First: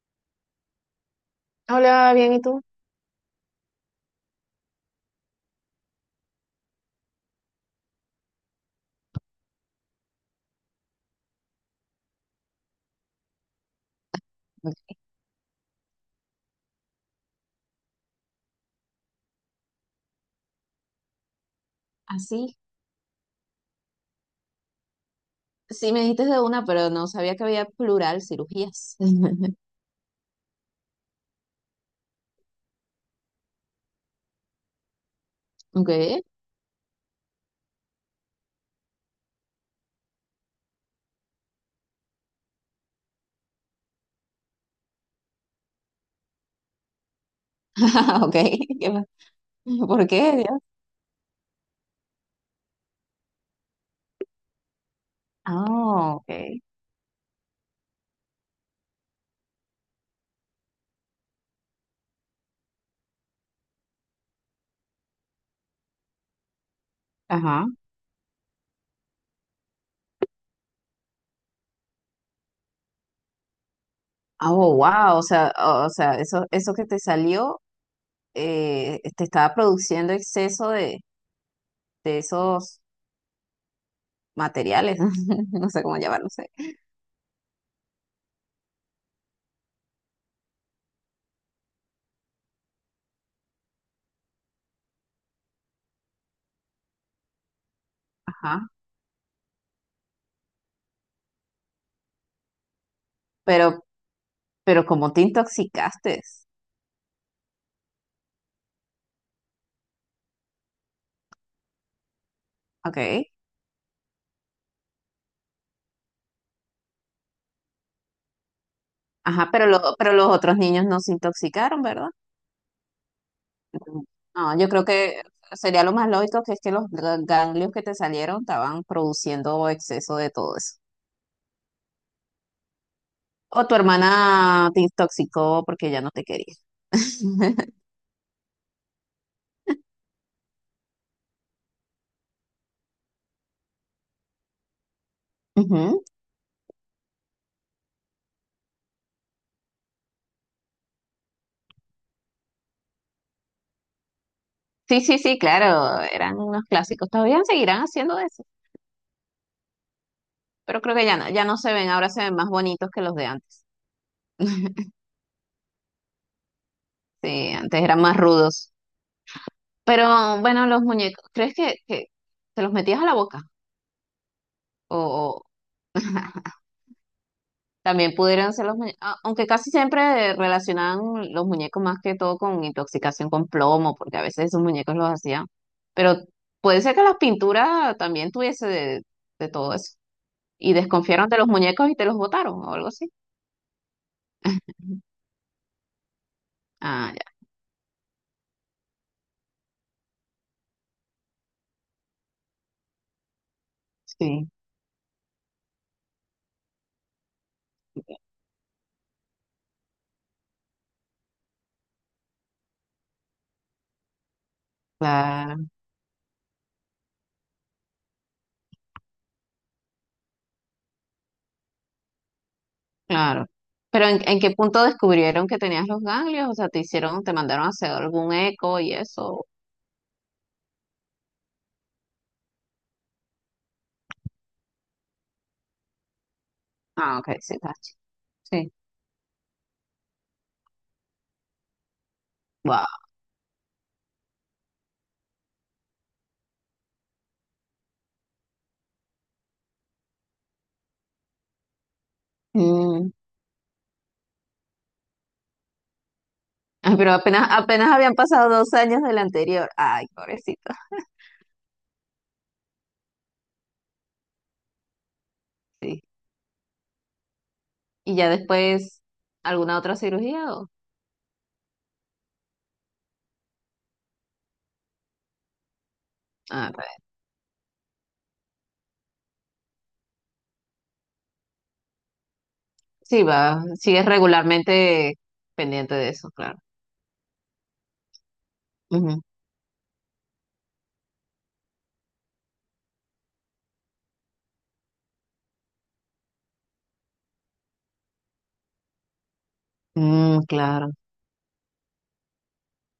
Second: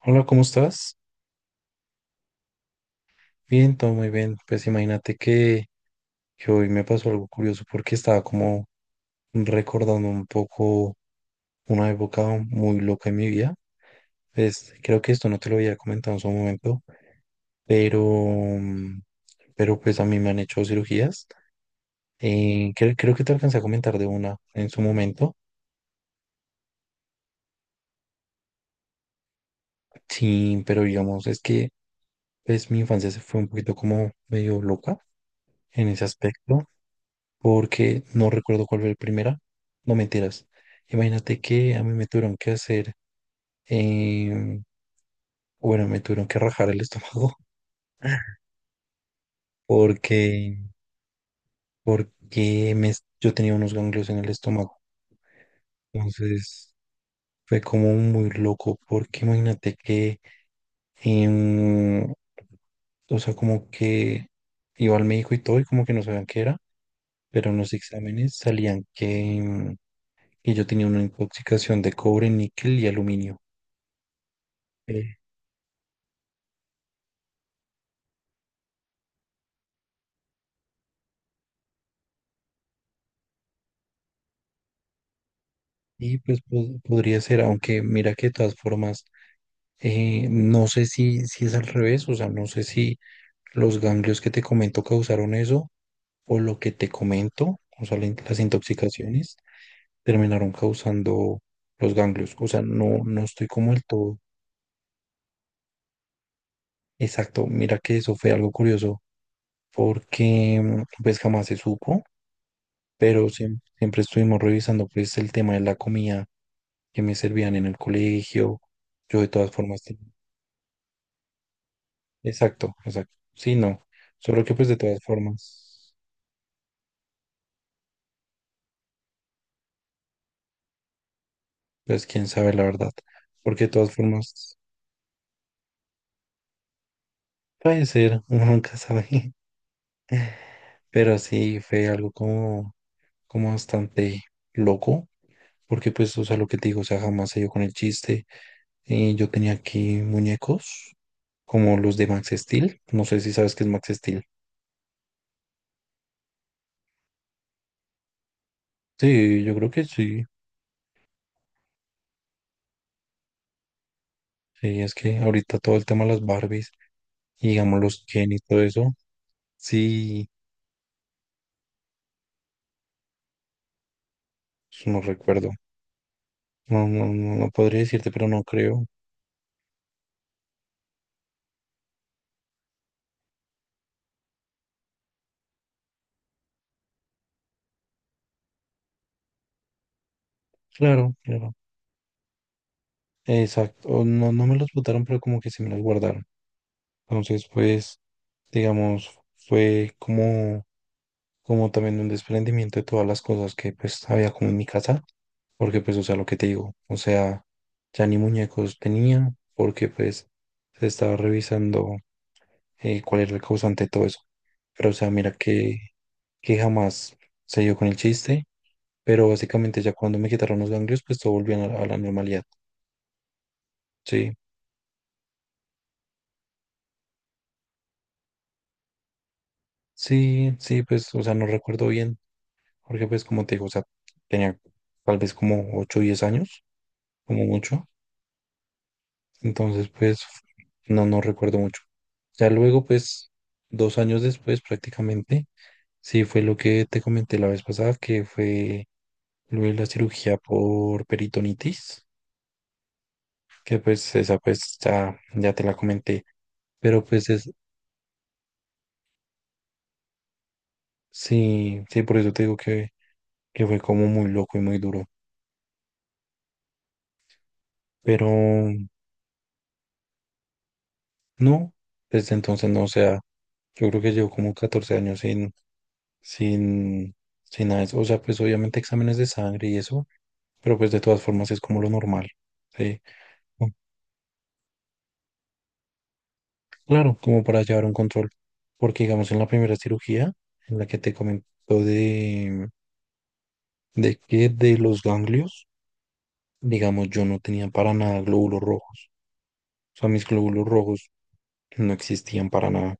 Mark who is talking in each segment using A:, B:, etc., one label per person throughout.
A: Hola, ¿cómo estás?
B: Hola, bien, ¿y tú?
A: Bien, todo muy bien. Pues imagínate que hoy me pasó algo curioso porque estaba como recordando un poco una época muy loca en mi vida. Pues creo que esto no te lo había comentado en su momento, pero, mm, pero pues a mí me han hecho cirugías.
B: Así,
A: Creo que te alcancé a comentar de una en su momento.
B: sí me dijiste de una, pero no sabía que había plural cirugías.
A: Sí, pero digamos, es que pues mi infancia se fue un poquito como medio loca en
B: Ok,
A: ese aspecto. Porque no recuerdo cuál fue el primera. No, mentiras. Imagínate que a mí me tuvieron que hacer, em, bueno, me tuvieron que rajar el estómago.
B: ok, ¿qué más? ¿Por qué, Dios?
A: porque, porque yo tenía unos ganglios en el estómago.
B: Ah, ok,
A: Entonces fue como muy loco porque imagínate que, em, o sea, como que iba al médico y todo y como que no sabían qué era, pero en
B: ajá.
A: los exámenes salían que, em, que yo tenía una intoxicación de cobre, níquel y aluminio.
B: Ah, oh,
A: Eh,
B: wow, o sea, o sea, eso que te salió, te estaba produciendo exceso de esos materiales, no sé cómo
A: Y
B: llamarlo, no
A: pues
B: sé.
A: podría ser, aunque mira que de todas formas, no sé si es al revés, o sea, no sé si los ganglios que te comento causaron eso, o lo que te comento, o sea, las
B: Ajá,
A: intoxicaciones terminaron causando los ganglios. O sea, no, no estoy como el
B: pero,
A: todo
B: pero como te intoxicaste,
A: exacto. Mira que eso fue algo curioso, porque pues jamás se supo, pero
B: ok,
A: siempre estuvimos revisando pues el tema de la comida que me servían en el colegio. Yo de
B: ajá,
A: todas
B: pero,
A: formas
B: lo- pero los otros niños no se intoxicaron, ¿verdad?
A: exacto, exacto. Sí, no. Solo que
B: No,
A: pues
B: yo
A: de
B: creo
A: todas
B: que sería lo
A: formas,
B: más lógico que es que los ganglios que te salieron estaban produciendo exceso de todo eso.
A: pues quién sabe la verdad. Porque
B: O
A: de
B: tu
A: todas formas
B: hermana te intoxicó porque ya no te quería.
A: puede ser, uno nunca sabe. Pero sí fue algo como, como bastante loco. Porque
B: Ujú.
A: pues, o sea, lo que te digo, o sea, jamás se dio con el chiste. Yo tenía aquí muñecos como los de Max Steel. No sé si sabes qué es Max Steel.
B: Sí, sí, sí, claro, eran unos clásicos. Todavía seguirán haciendo eso,
A: Sí, yo creo que sí.
B: pero creo que ya no, ya no se ven, ahora se ven más bonitos que los de antes.
A: Sí, es que ahorita todo el tema de las Barbies y
B: Sí,
A: digamos
B: antes eran
A: los
B: más
A: Ken y todo
B: rudos.
A: eso, sí,
B: Pero bueno, los muñecos, ¿crees que te los metías a la boca? O,
A: no
B: o-
A: recuerdo. No, no, no, no podría decirte,
B: También
A: pero no
B: pudieran ser los
A: creo.
B: muñecos, aunque casi siempre relacionaban los muñecos más que todo con intoxicación con plomo, porque a veces esos muñecos los hacían. Pero puede ser que las pinturas también tuviese de todo eso. Y
A: Claro,
B: desconfiaron de los
A: claro.
B: muñecos y te los botaron o algo así.
A: Exacto. O no, no me los botaron, pero como que se me los guardaron.
B: Ah, ya.
A: Entonces, pues, digamos, fue como también un desprendimiento de todas las cosas que pues había como
B: Sí,
A: en mi casa. Porque pues, o sea, lo que te digo, o sea, ya ni muñecos tenía, porque pues se estaba revisando cuál era el causante de todo eso. Pero, o sea, mira
B: claro,
A: que, jamás se dio con el chiste. Pero básicamente ya cuando me quitaron los ganglios, pues todo volvió a la normalidad.
B: claro. Pero en-
A: Sí,
B: en qué punto descubrieron que tenías los ganglios? O sea, te hicieron, te mandaron a hacer algún eco y eso.
A: sí, sí, pues, o sea, no recuerdo bien, porque pues como te digo, o sea, tenía tal vez como 8 o 10 años,
B: Ah, ok,
A: como
B: sí,
A: mucho,
B: Sí.
A: entonces pues no, no recuerdo mucho. Ya luego, pues, 2 años después prácticamente, sí fue lo que te comenté la vez pasada, que fue lo de la cirugía por peritonitis,
B: Wow.
A: que pues esa pues ya, ya te la comenté,
B: Ah,
A: pero
B: pero
A: pues
B: apenas,
A: es,
B: apenas habían pasado 2 años del anterior. Ay, pobrecito.
A: sí, sí, por eso te digo que fue como muy loco y muy duro.
B: Sí. Y
A: Pero
B: ya después, ¿alguna otra cirugía? ¿O?
A: no, desde entonces no, o sea, yo creo que llevo como 14 años sin,
B: Ah,
A: sin, sin nada de eso. O sea, pues obviamente exámenes de sangre y eso, pero pues de todas formas es como lo normal, ¿sí?
B: sí, va.
A: Mm,
B: Sigues regularmente pendiente de eso, claro.
A: Claro, como para llevar un control. Porque
B: Ujú.
A: digamos en la primera cirugía, en la que te comentó de, de que de los ganglios, digamos, yo no tenía para nada glóbulos rojos. O sea, mis
B: Mm,
A: glóbulos
B: claro.
A: rojos no existían para nada.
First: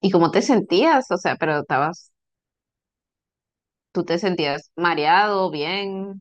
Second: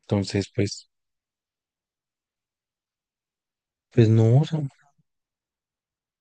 B: ¿Y cómo te
A: Entonces, pues,
B: sentías? O sea, pero estabas, ¿tú
A: pues
B: te
A: no, o sea,
B: sentías mareado, bien,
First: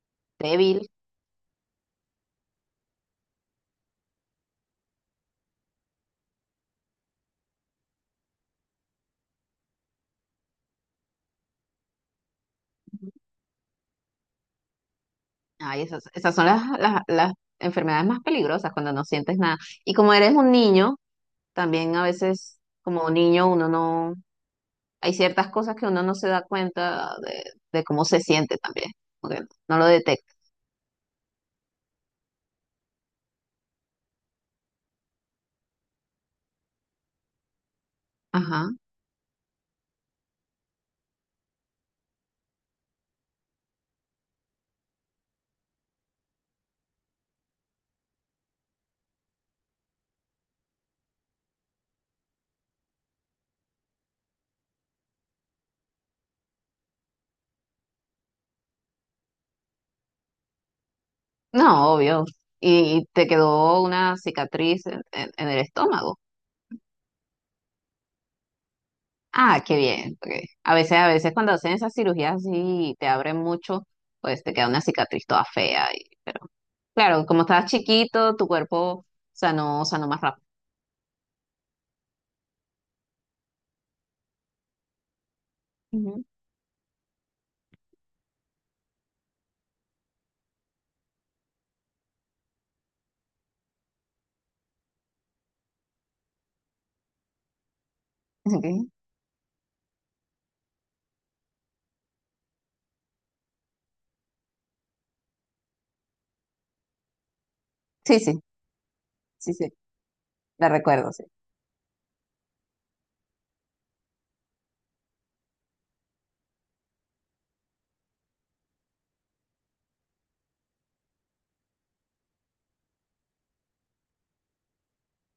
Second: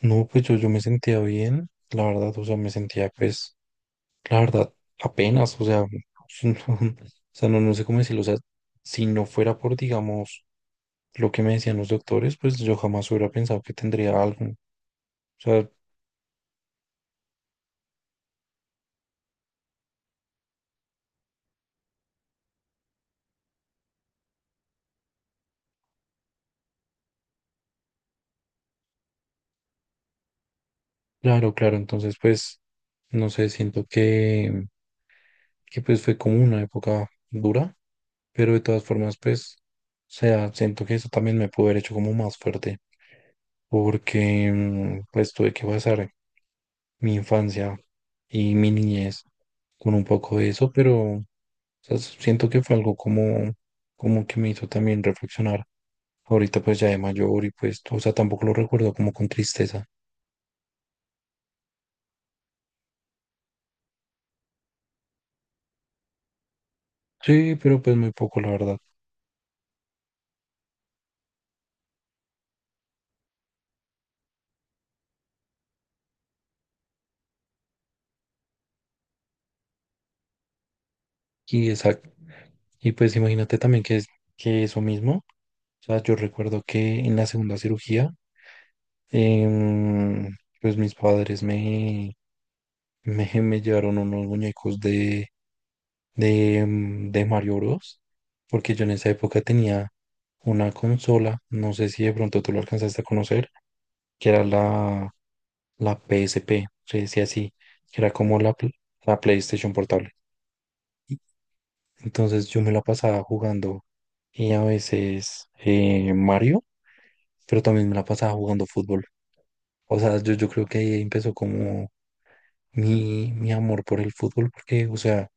A: no, pues yo, me
B: débil?
A: sentía bien, la verdad, o sea, me sentía, pues, la verdad, apenas, o sea, no, o sea, no, no sé cómo decirlo, o sea, si no fuera por, digamos, lo que me decían los doctores, pues yo jamás hubiera pensado que tendría algo. O sea,
B: Ay, esas son las enfermedades más peligrosas cuando no sientes nada. Y como eres un niño, también a veces, como niño, uno no. Hay ciertas cosas que uno no se da cuenta de cómo se siente también, porque no lo detecta.
A: claro, claro, entonces, pues, no sé, siento que, pues fue como una época dura, pero de
B: Ajá.
A: todas formas, pues, o sea, siento que eso también me pudo haber hecho como más fuerte. Porque pues tuve que pasar mi infancia y mi niñez con un poco de eso, pero o sea, siento que fue algo como, como que me hizo también reflexionar. Ahorita pues ya de mayor y pues, o sea, tampoco lo recuerdo como con tristeza.
B: No, obvio. Y te quedó una cicatriz en el estómago.
A: Sí, pero pues muy poco, la verdad.
B: Ah, qué bien, porque a veces cuando hacen esas cirugías así y te abren mucho, pues te queda una cicatriz toda fea. Pero claro, como estabas chiquito, tu cuerpo sanó, sanó más rápido.
A: Y exacto. Y pues imagínate también que es que eso mismo. O sea, yo
B: Ujú.
A: recuerdo que en la segunda cirugía, em, pues mis padres me llevaron unos muñecos de, de Mario Bros. Porque yo
B: Ok.
A: en esa época tenía una consola, no sé si de pronto tú lo alcanzaste a conocer, que era la, la PSP, se decía así, que era
B: Sí,
A: como
B: sí,
A: la, la
B: sí, sí.
A: PlayStation portable.
B: La recuerdo,
A: Y
B: sí.
A: Entonces yo me la pasaba jugando y a veces Mario, pero también me la pasaba jugando fútbol. O sea, yo, creo que ahí empezó como mi, amor por el fútbol, porque, o sea,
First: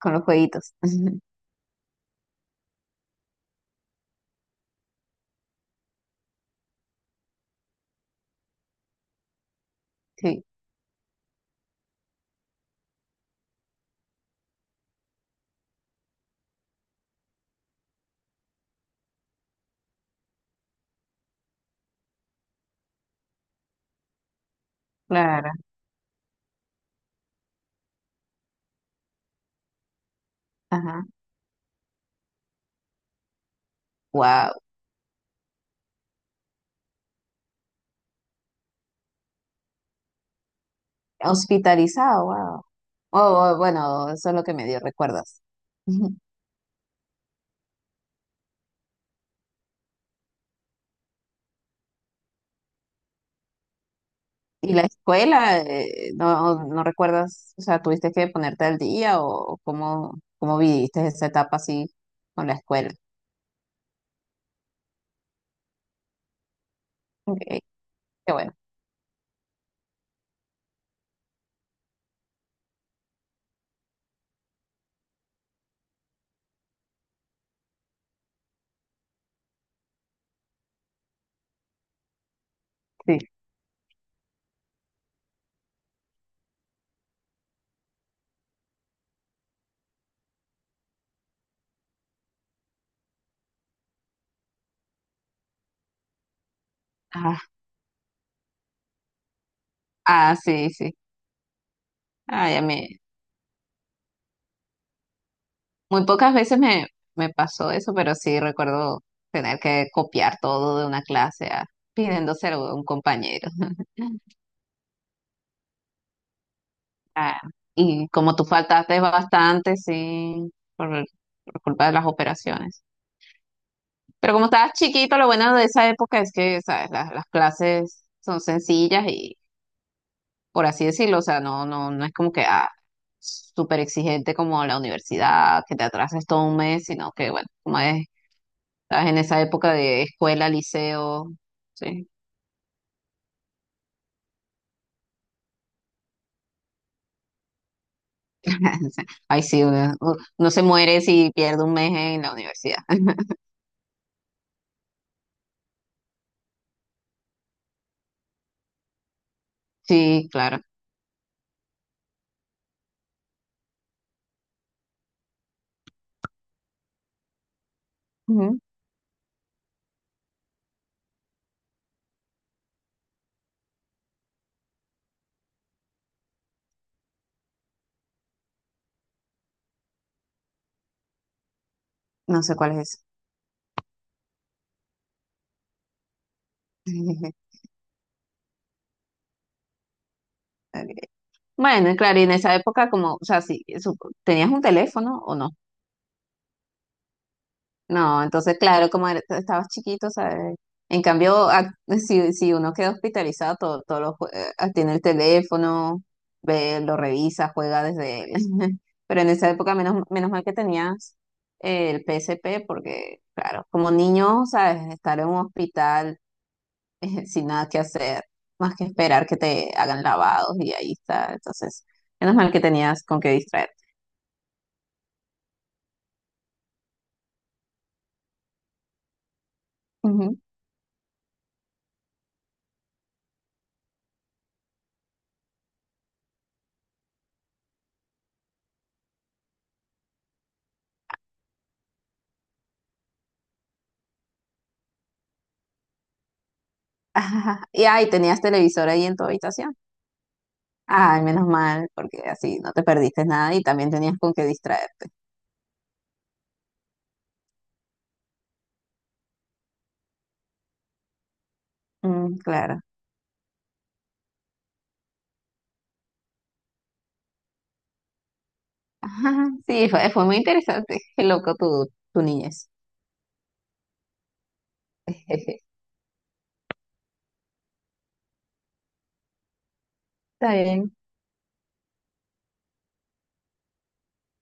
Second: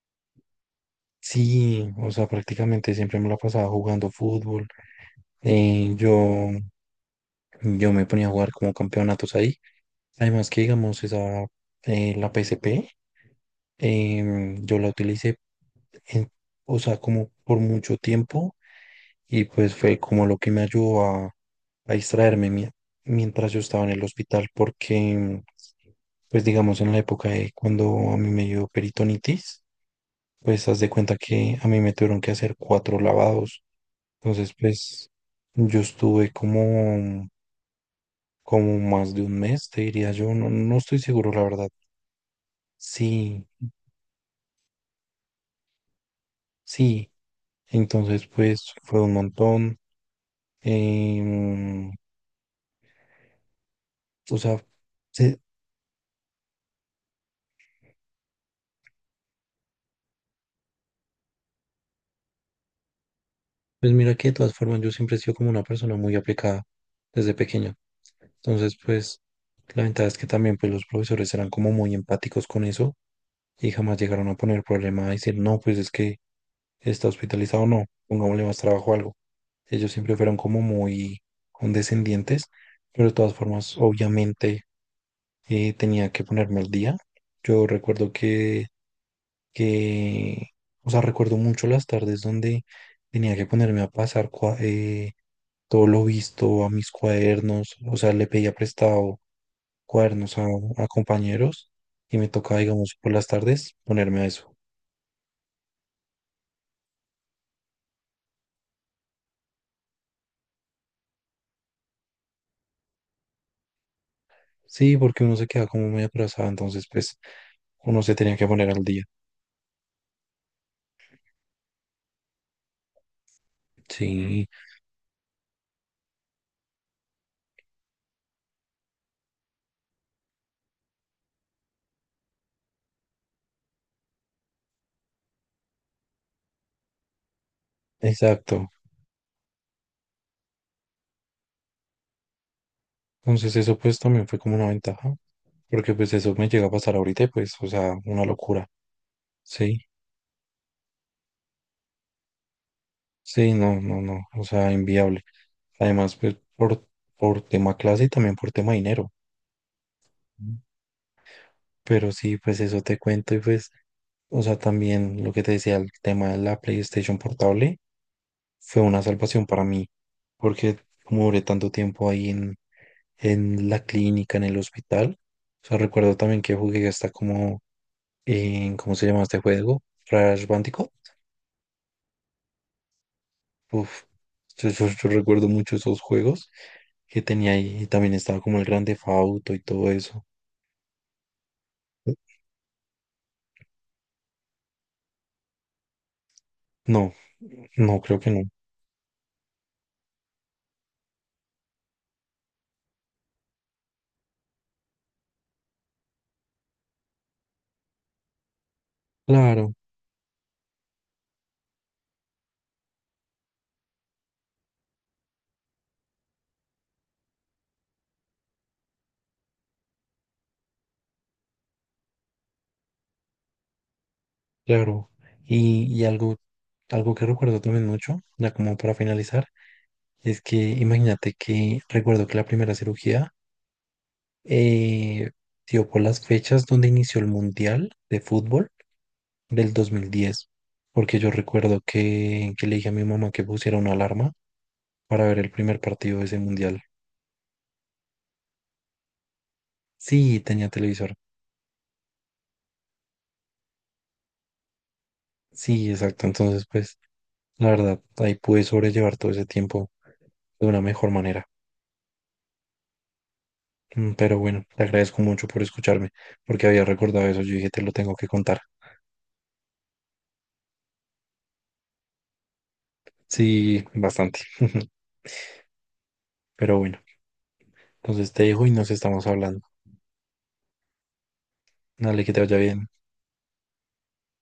B: Con los jueguitos.
A: sí, o sea, prácticamente siempre me la pasaba jugando fútbol. Eh, yo, yo me ponía a jugar como campeonatos ahí.
B: Sí,
A: Además que, digamos, la PSP, yo la utilicé, en- o sea, como por mucho tiempo y pues fue como lo que me ayudó a distraerme mientras yo estaba en el hospital porque,
B: claro.
A: pues digamos, en la época de cuando a mí me dio peritonitis, pues haz de
B: Ajá.
A: cuenta que a mí me tuvieron que hacer cuatro lavados. Entonces,
B: Wow.
A: pues yo estuve como... como más de un mes, te diría yo, no, no estoy seguro, la verdad.
B: Hospitalizado, wow.
A: Sí,
B: Oh, oh, bueno, eso es lo que me dio, ¿recuerdas?
A: sí. Entonces, pues fue un montón. em, o sea,
B: ¿Y la
A: se-
B: escuela? No recuerdas. O sea, ¿tuviste que ponerte al día o cómo, cómo viviste esa etapa así con la escuela?
A: pues mira que de todas formas yo siempre he sido como una persona muy aplicada desde
B: Ok,
A: pequeño.
B: qué bueno.
A: Entonces, pues la ventaja es que también pues los profesores eran como muy empáticos con eso y jamás llegaron a poner problema a decir, no, pues es que está hospitalizado o no, pongámosle más trabajo o algo. Ellos siempre fueron como muy condescendientes, pero de
B: Sí.
A: todas formas, obviamente, tenía que ponerme al día. Yo recuerdo que, que, o sea, recuerdo mucho las tardes donde tenía que ponerme a pasar todo lo visto a mis
B: Ah,
A: cuadernos, o sea, le pedía prestado
B: ah,
A: cuadernos
B: sí,
A: a
B: sí.
A: compañeros y me
B: Ay,
A: tocaba,
B: a mí
A: digamos, por las tardes ponerme a eso.
B: muy pocas veces me pasó eso, pero sí recuerdo tener que copiar todo de una clase a, pidiéndoselo a un compañero.
A: Sí, porque uno se queda como muy atrasado, entonces pues
B: Ah,
A: uno
B: y
A: se tenía
B: como tú
A: que poner al
B: faltaste
A: día.
B: bastante, sí, por culpa de las operaciones. Pero como
A: Sí,
B: estabas chiquito, lo bueno de esa época es que, ¿sabes? Las clases son sencillas y, por así decirlo, o sea, no es como que ah, súper exigente como la universidad, que te atrases todo un mes, sino que, bueno, como es,
A: exacto.
B: estás en esa época de escuela, liceo, sí.
A: Entonces eso pues también fue como una ventaja, porque pues eso me llega a pasar ahorita y pues, o sea, una locura.
B: Ay, sí,
A: Sí,
B: uno se muere si pierde un mes en la universidad.
A: sí, no, no, no, o sea, inviable. Además, pues por tema clase y también por tema dinero.
B: Sí,
A: Mm.
B: claro.
A: Pero sí, pues eso te cuento y pues, o sea, también lo que te decía, el tema de la PlayStation portable.
B: Ujú.
A: Fue una salvación para mí, porque como duré tanto tiempo ahí en la clínica, en el hospital, o sea, recuerdo también que jugué hasta como en, ¿cómo se llama este juego? Crash Bandicoot.
B: No sé cuál es.
A: Uf, yo, yo recuerdo mucho esos juegos que
B: Ok.
A: tenía ahí, y también estaba como el Grande Fauto y todo eso.
B: Bueno, claro, y en esa época como, o sea, sí, ¿tenías un teléfono o no?
A: No, no, creo
B: No,
A: que no.
B: entonces, claro, como estabas chiquito, ¿sabes? En cambio, si uno queda hospitalizado, todo, todo tiene el teléfono, ve, lo revisa, juega desde él. Pero en esa
A: Claro,
B: época, menos mal que tenías el PSP, porque, claro, como niño, ¿sabes? Estar en un hospital sin nada que hacer, más que esperar que te hagan lavados y ahí está. Entonces, menos mal que tenías con qué distraerte.
A: claro. Y, y algo, algo que recuerdo también mucho, ya como para finalizar,
B: Ujú.
A: es que imagínate que recuerdo que la primera cirugía eh, dio por las fechas donde inició el Mundial de Fútbol del 2010, porque yo recuerdo que, le dije a mi mamá que pusiera una alarma para ver el primer partido de ese Mundial.
B: Ajá. Y ahí tenías televisor ahí en tu habitación.
A: Sí, tenía televisor.
B: Ay, menos mal, porque así no te perdiste nada y también tenías con qué distraerte.
A: Sí, exacto. Entonces, pues, la verdad, ahí pude sobrellevar todo ese tiempo de una mejor manera.
B: Mm, claro.
A: Pero bueno, te agradezco mucho por escucharme, porque había recordado eso. Yo dije, te lo tengo que contar.
B: Ajá. Sí, fue muy interesante. Qué loco tu niñez.
A: Sí, bastante. Pero bueno. Entonces te dejo y nos estamos hablando.
B: Está bien.
A: Dale, que te vaya bien.